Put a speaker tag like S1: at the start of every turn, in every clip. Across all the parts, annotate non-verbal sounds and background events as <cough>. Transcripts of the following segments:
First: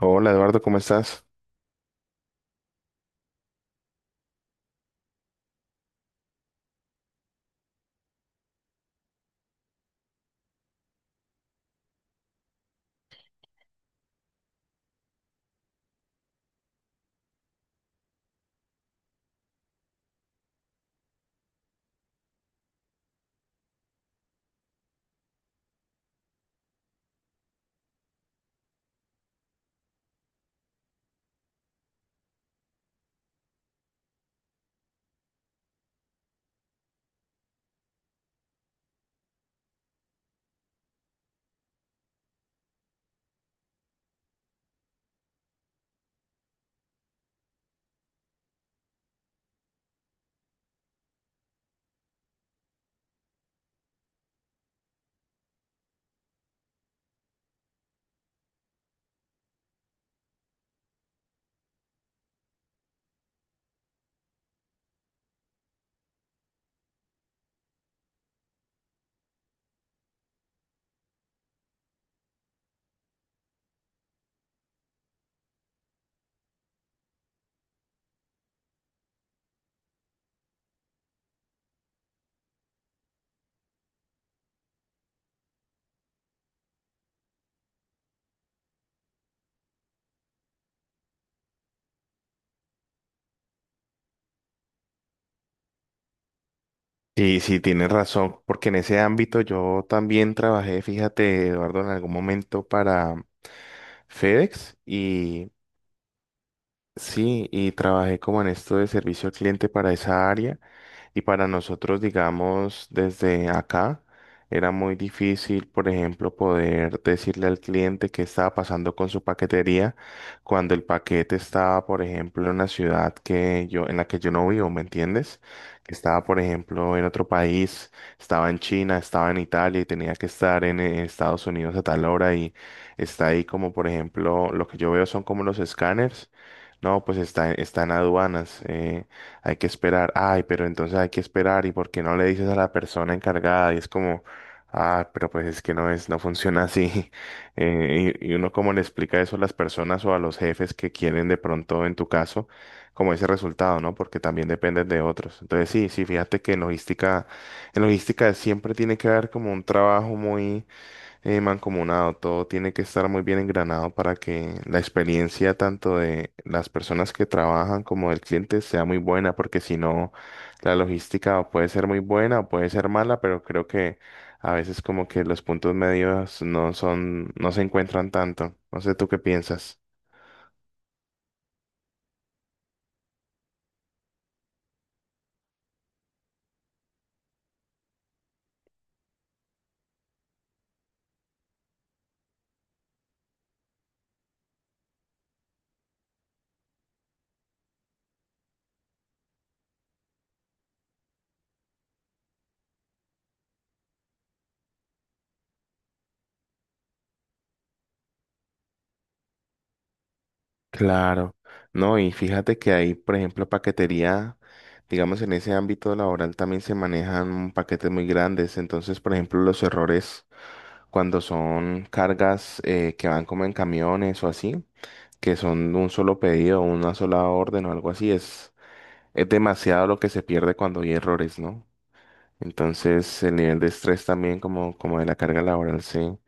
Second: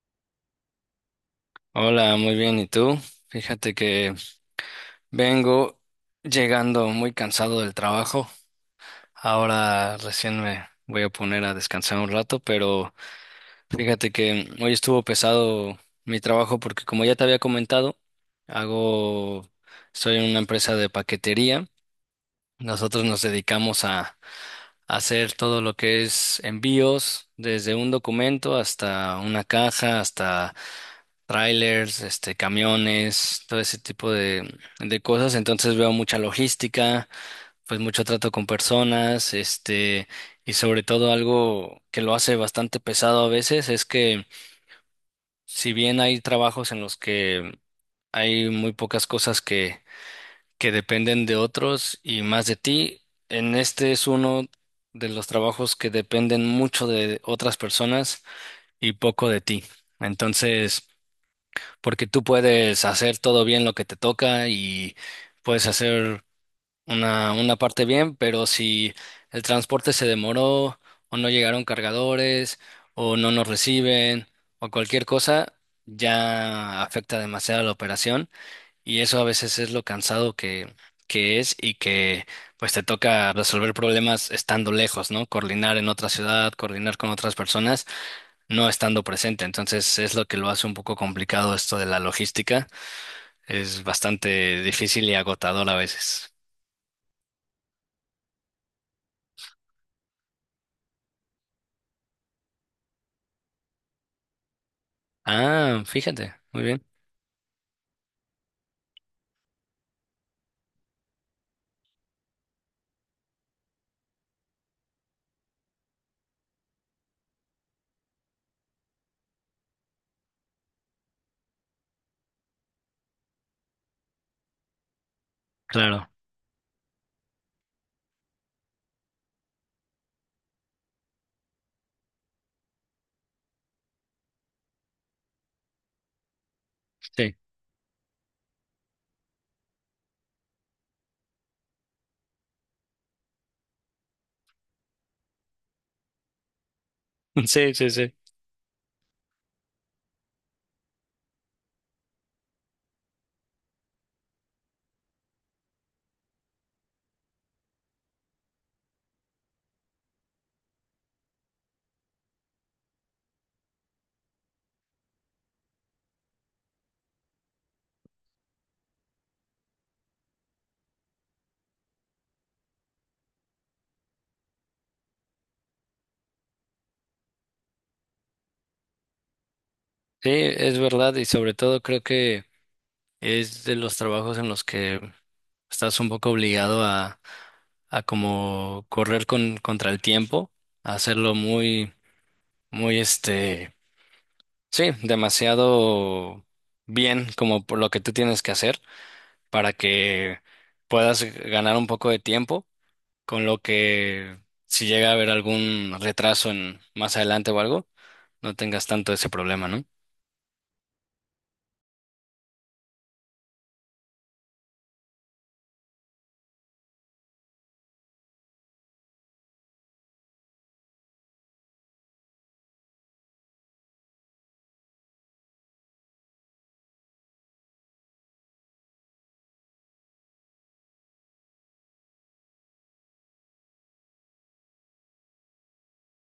S1: Hola Eduardo, ¿cómo estás?
S2: Hola, muy bien. ¿Y tú? Fíjate que vengo llegando muy cansado del trabajo. Ahora recién me voy a poner a descansar un rato, pero fíjate que hoy estuvo pesado mi trabajo porque como ya te había comentado, hago, soy en una empresa de paquetería. Nosotros nos dedicamos hacer todo lo que es envíos, desde un documento hasta una caja, hasta trailers, camiones, todo ese tipo de cosas. Entonces veo mucha logística, pues mucho trato con personas, y sobre todo algo que lo hace bastante pesado a veces es que si bien hay trabajos en los que hay muy pocas cosas que dependen de otros y más de ti. En este es uno de los trabajos que dependen mucho de otras personas y poco de ti. Entonces, porque tú puedes hacer todo bien lo que te toca y puedes hacer una parte bien, pero si el transporte se demoró o no llegaron cargadores o no nos reciben o cualquier cosa, ya afecta demasiado la operación. Y eso a veces es lo cansado que es y que pues te toca resolver problemas estando lejos, ¿no? Coordinar en otra ciudad, coordinar con otras personas, no estando presente. Entonces es lo que lo hace un poco complicado esto de la logística. Es bastante difícil y agotador a veces.
S1: Y sí, tienes razón, porque en ese ámbito yo también trabajé, fíjate Eduardo, en algún momento para FedEx, y
S2: Ah, fíjate, muy bien.
S1: sí, y trabajé como en esto de servicio al cliente para esa área. Y para nosotros, digamos, desde acá, era muy difícil, por ejemplo, poder decirle al cliente qué estaba pasando con su paquetería cuando el paquete estaba, por ejemplo, en una ciudad que yo, en la que yo no vivo, ¿me entiendes? Que
S2: Claro,
S1: estaba, por ejemplo, en otro país, estaba en China, estaba en Italia y tenía que estar en Estados Unidos a tal hora, y está ahí como, por ejemplo, lo que yo veo son como los escáneres. No, pues
S2: sí.
S1: está, está en aduanas. Hay que esperar. Ay, pero entonces hay que esperar, y por qué no le dices a la persona encargada, y es como, ah, pero pues es que no es, no funciona así. <laughs>
S2: <laughs> Sí, sí,
S1: Eh,
S2: sí.
S1: y, y uno como le explica eso a las personas o a los jefes que quieren de pronto, en tu caso, como ese resultado, ¿no? Porque también dependen de otros. Entonces, sí, sí, fíjate que en logística siempre tiene que haber como un trabajo muy mancomunado, todo tiene que estar muy bien engranado para que la experiencia tanto de las personas que trabajan como del cliente sea muy buena, porque si no, la logística puede ser muy buena o puede ser mala, pero creo que a veces como que los puntos medios no son, no se encuentran tanto. No sé, ¿tú qué piensas?
S2: Sí, es verdad y sobre todo creo que es de los trabajos en los que estás un poco obligado a como correr contra el tiempo, a hacerlo muy este, sí, demasiado bien como por lo que tú tienes que hacer para que puedas ganar un poco de tiempo, con lo que si llega a haber algún retraso en más adelante o algo, no tengas tanto ese problema, ¿no?
S1: Claro, no, y fíjate que ahí, por ejemplo, paquetería, digamos, en ese ámbito laboral también se manejan paquetes muy grandes. Entonces, por ejemplo, los errores cuando son cargas que van como en camiones o así, que son un solo pedido, una sola orden o algo así, es demasiado lo que se pierde cuando hay errores, ¿no? Entonces, el nivel de estrés también, como, como de la carga laboral, se,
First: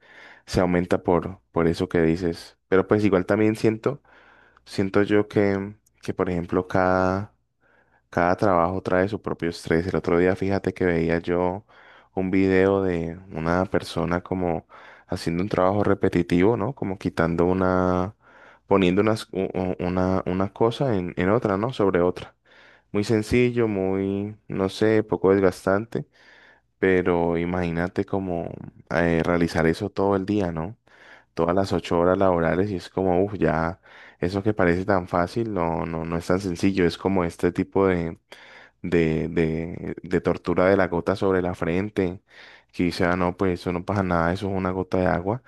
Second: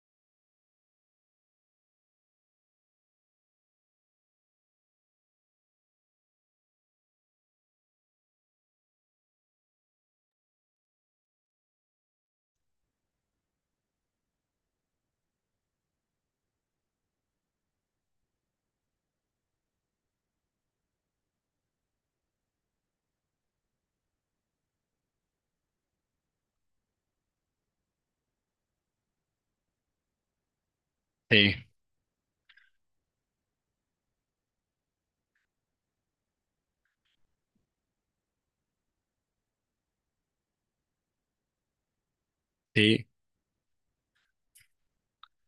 S1: se aumenta por eso que dices, pero pues igual también siento yo que, por ejemplo, cada trabajo trae su propio estrés. El otro día, fíjate que veía yo un video de una persona como haciendo un trabajo repetitivo, ¿no? Como quitando una, poniendo una cosa en otra, ¿no? Sobre otra. Muy sencillo, muy, no sé, poco desgastante, pero imagínate como realizar eso todo el día, ¿no?
S2: Sí,
S1: Todas las 8 horas laborales, y es como, uff, ya eso que parece tan fácil, no, no, no es tan sencillo. Es como este tipo de tortura de la gota sobre la frente, que dice,
S2: sí.
S1: ah, no, pues eso no pasa nada, eso es una gota de agua,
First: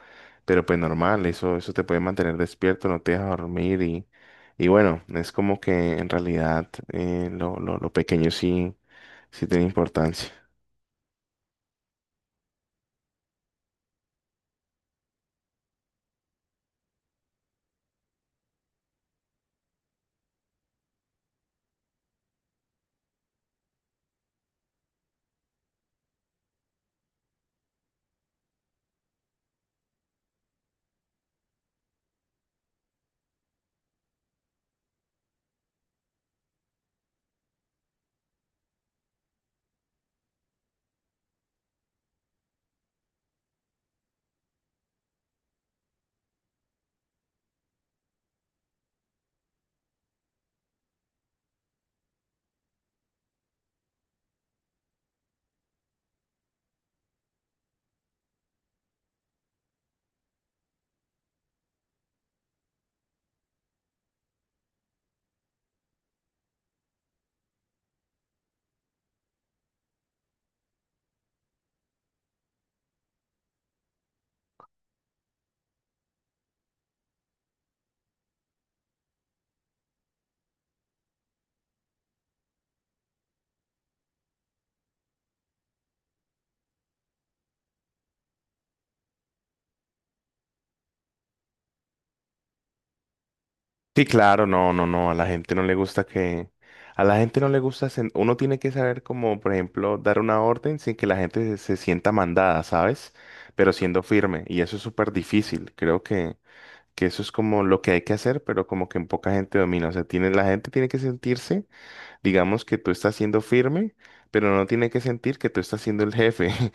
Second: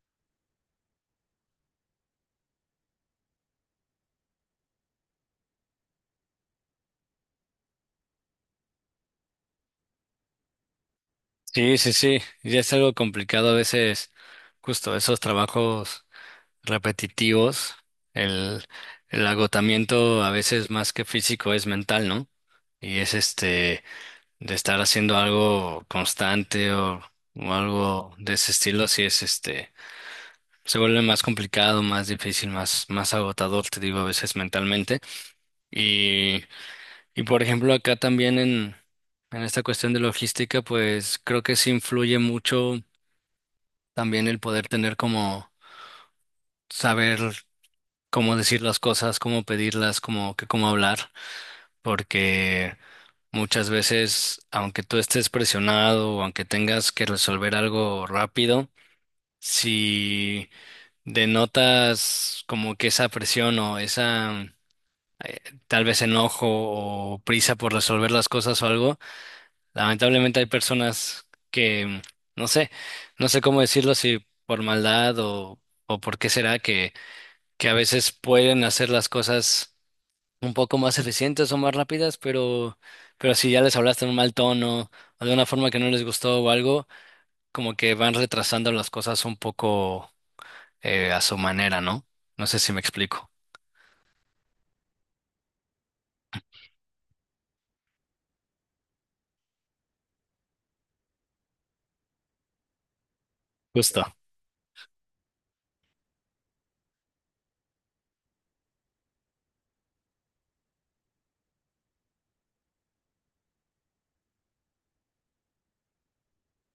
S1: pero pues normal, eso te puede mantener despierto, no te deja dormir. Y bueno, es como que en realidad, lo pequeño sí, sí tiene importancia.
S2: Sí, sí, sí, ya es algo complicado a veces, justo esos trabajos repetitivos, el, el agotamiento a veces más que físico es mental, ¿no? Y es de estar haciendo algo constante o algo de ese estilo, sí es se vuelve más complicado, más difícil, más agotador, te digo, a veces mentalmente. Y, y por ejemplo, acá también en esta cuestión de logística, pues creo que sí influye mucho también el poder tener como saber cómo decir las cosas, cómo pedirlas, cómo hablar, porque muchas veces, aunque tú estés presionado o aunque tengas que resolver algo rápido, si denotas como que esa presión o esa eh, tal vez enojo o prisa por resolver las cosas o algo, lamentablemente hay personas que, no sé, no sé cómo decirlo, si por maldad o por qué será que a veces pueden hacer las cosas un poco más eficientes o más rápidas, pero si ya les hablaste en un mal tono o de una forma que no les gustó o algo, como que van retrasando las cosas un poco a su manera, ¿no? No sé si me explico.
S1: Sí, claro, no, no, no, a la gente no le gusta que, a la gente no le gusta, uno tiene que saber como, por ejemplo, dar una orden sin que la gente se sienta mandada, ¿sabes? Pero siendo
S2: Justo.
S1: firme, y eso es súper difícil. Creo que, eso es como lo que hay que hacer, pero como que en poca gente domina, o sea, la gente tiene que sentirse, digamos, que tú estás siendo firme, pero no tiene que sentir que tú estás siendo el jefe. <laughs>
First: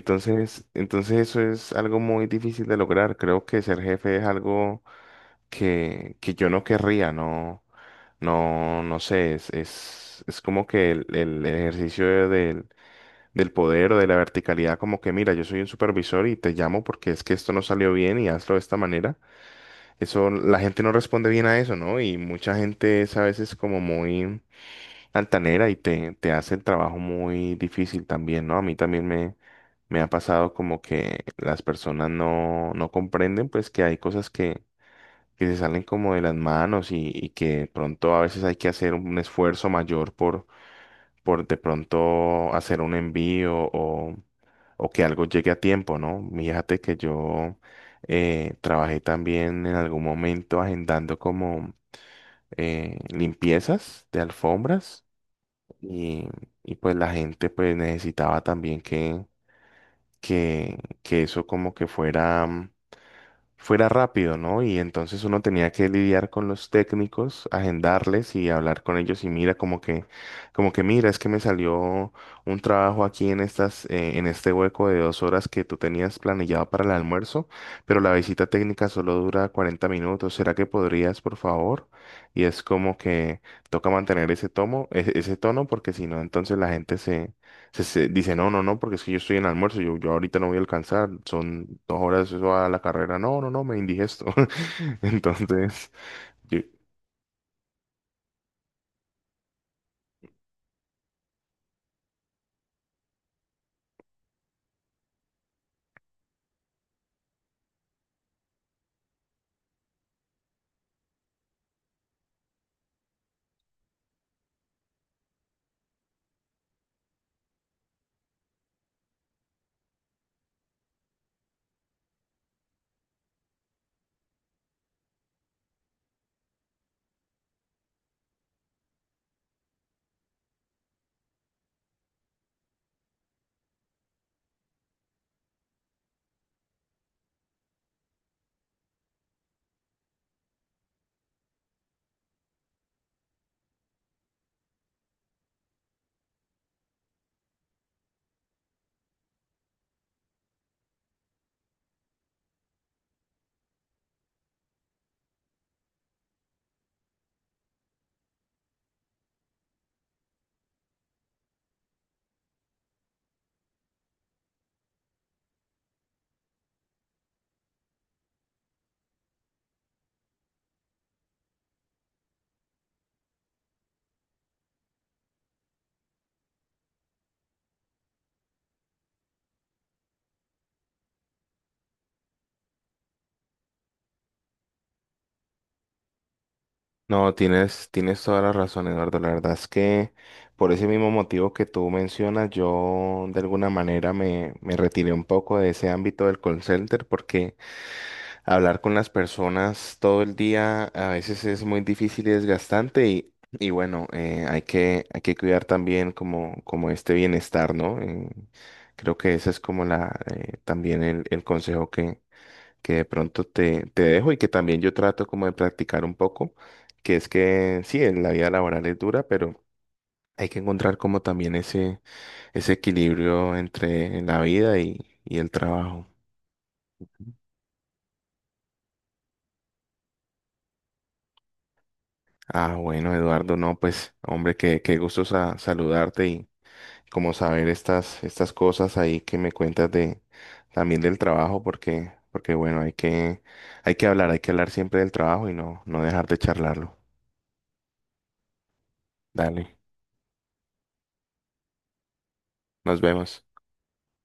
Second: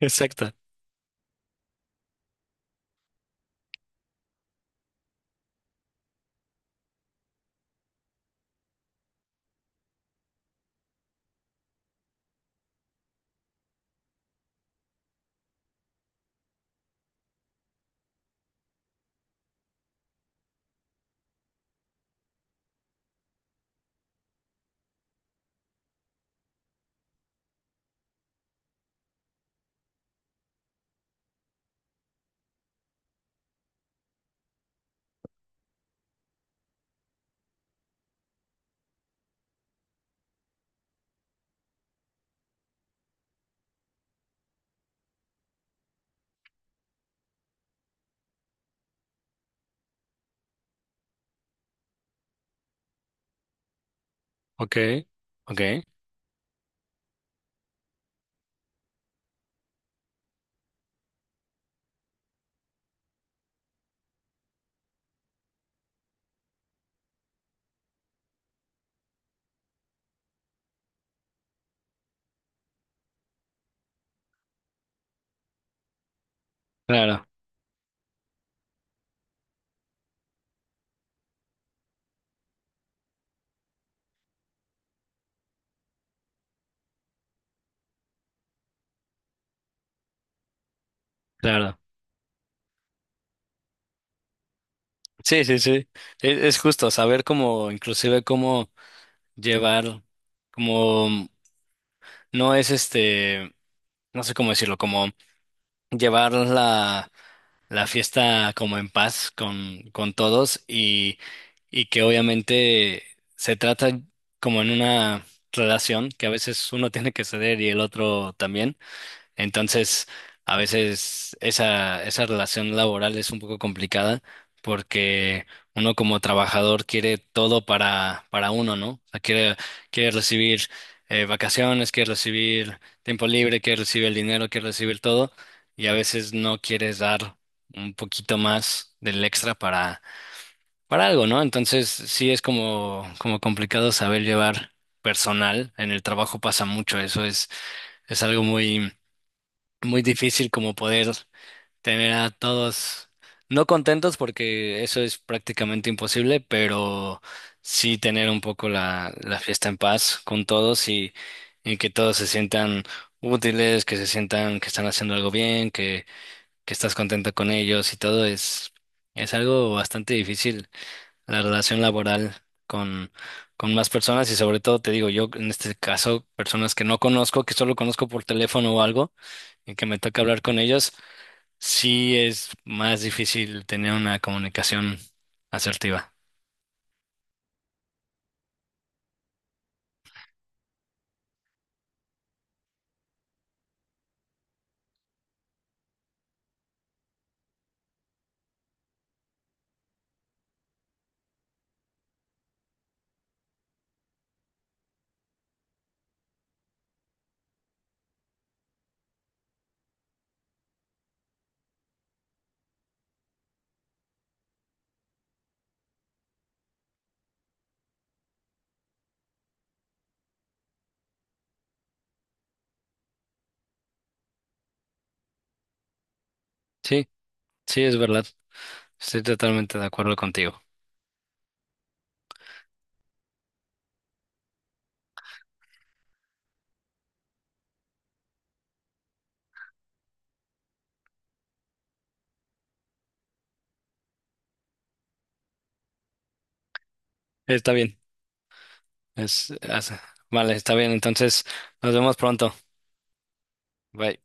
S2: <laughs> Exacto.
S1: entonces eso es algo muy difícil de lograr. Creo que ser jefe es algo que yo no querría, no, no, no sé, es como que el ejercicio del, del poder o de la verticalidad, como que mira, yo soy un supervisor y te llamo porque es que esto no salió bien y hazlo de esta manera. Eso, la gente no responde bien a eso, ¿no? Y mucha gente es a veces como muy altanera, y te hace el trabajo muy difícil también, ¿no? A mí también me... Me ha pasado como que las personas no comprenden pues que hay cosas que se salen como de las manos, y que de pronto a veces hay que hacer un esfuerzo mayor por de pronto hacer un envío, o que algo llegue a tiempo, ¿no? Fíjate que yo trabajé también en algún momento agendando como limpiezas de
S2: Ok,
S1: alfombras,
S2: ok.
S1: y, y pues la gente pues necesitaba también que eso como que fuera fuera rápido, ¿no? Y entonces uno tenía que lidiar con los técnicos, agendarles y hablar con ellos, y mira como que mira, es que me salió un trabajo aquí en estas, en este hueco de 2 horas que tú tenías planillado para el
S2: Claro,
S1: almuerzo, pero la visita técnica solo dura 40 minutos. ¿Será que podrías, por favor? Y es como que toca mantener ese tomo, ese tono, porque si no, entonces la gente se dice, no, no, no, porque es que yo estoy en almuerzo, yo ahorita no voy a alcanzar,
S2: claro.
S1: son 2 horas eso a la carrera, no, no, no, me indigesto. <laughs>
S2: Sí, sí, sí.
S1: Entonces,
S2: Es
S1: yo-
S2: justo saber cómo, inclusive cómo llevar, como no es no sé cómo decirlo, como llevar la fiesta como en paz con todos y que obviamente se trata como en una relación que a veces uno tiene que ceder y el otro también. Entonces, a veces esa relación laboral es un poco complicada porque uno como trabajador quiere todo para uno, ¿no? O sea, quiere, quiere recibir vacaciones, quiere recibir tiempo libre, quiere recibir el dinero, quiere recibir todo y a veces no quieres dar un poquito más del extra para algo, ¿no? Entonces, sí es como, como complicado saber llevar personal. En el trabajo pasa mucho, eso es algo muy muy difícil como poder tener a todos no contentos porque eso es prácticamente imposible, pero sí tener un poco la fiesta en paz con todos y que todos se sientan útiles, que se sientan que están haciendo algo bien, que estás contento con ellos y todo es algo bastante difícil la relación laboral con, con más personas y sobre todo te digo yo en este caso personas que no conozco, que solo conozco por teléfono o algo y que me toca hablar con ellos, sí es más difícil tener una comunicación asertiva.
S1: no, tienes toda la razón, Eduardo. La verdad es que por ese mismo motivo que tú mencionas, yo de alguna manera me retiré un poco de ese ámbito del call center, porque hablar con las personas todo el día a veces es muy difícil y desgastante. Y bueno, hay que cuidar también, como este bienestar, ¿no? Creo que ese es como también el consejo que de pronto te dejo, y que también yo trato como de practicar un poco, que es que sí, en la vida laboral es dura, pero hay que encontrar como también ese equilibrio entre la vida, y el trabajo.
S2: Sí, sí, es verdad. Estoy totalmente de acuerdo contigo.
S1: Ah, bueno, Eduardo, no, pues, hombre, qué gusto saludarte, y como saber estas cosas ahí que me cuentas de también del trabajo, porque bueno, hay que hablar, hay que hablar siempre del trabajo, y no dejar de charlarlo.
S2: Está bien.
S1: Dale,
S2: Es- vale, está bien. Entonces, nos vemos pronto.
S1: nos vemos.
S2: Bye.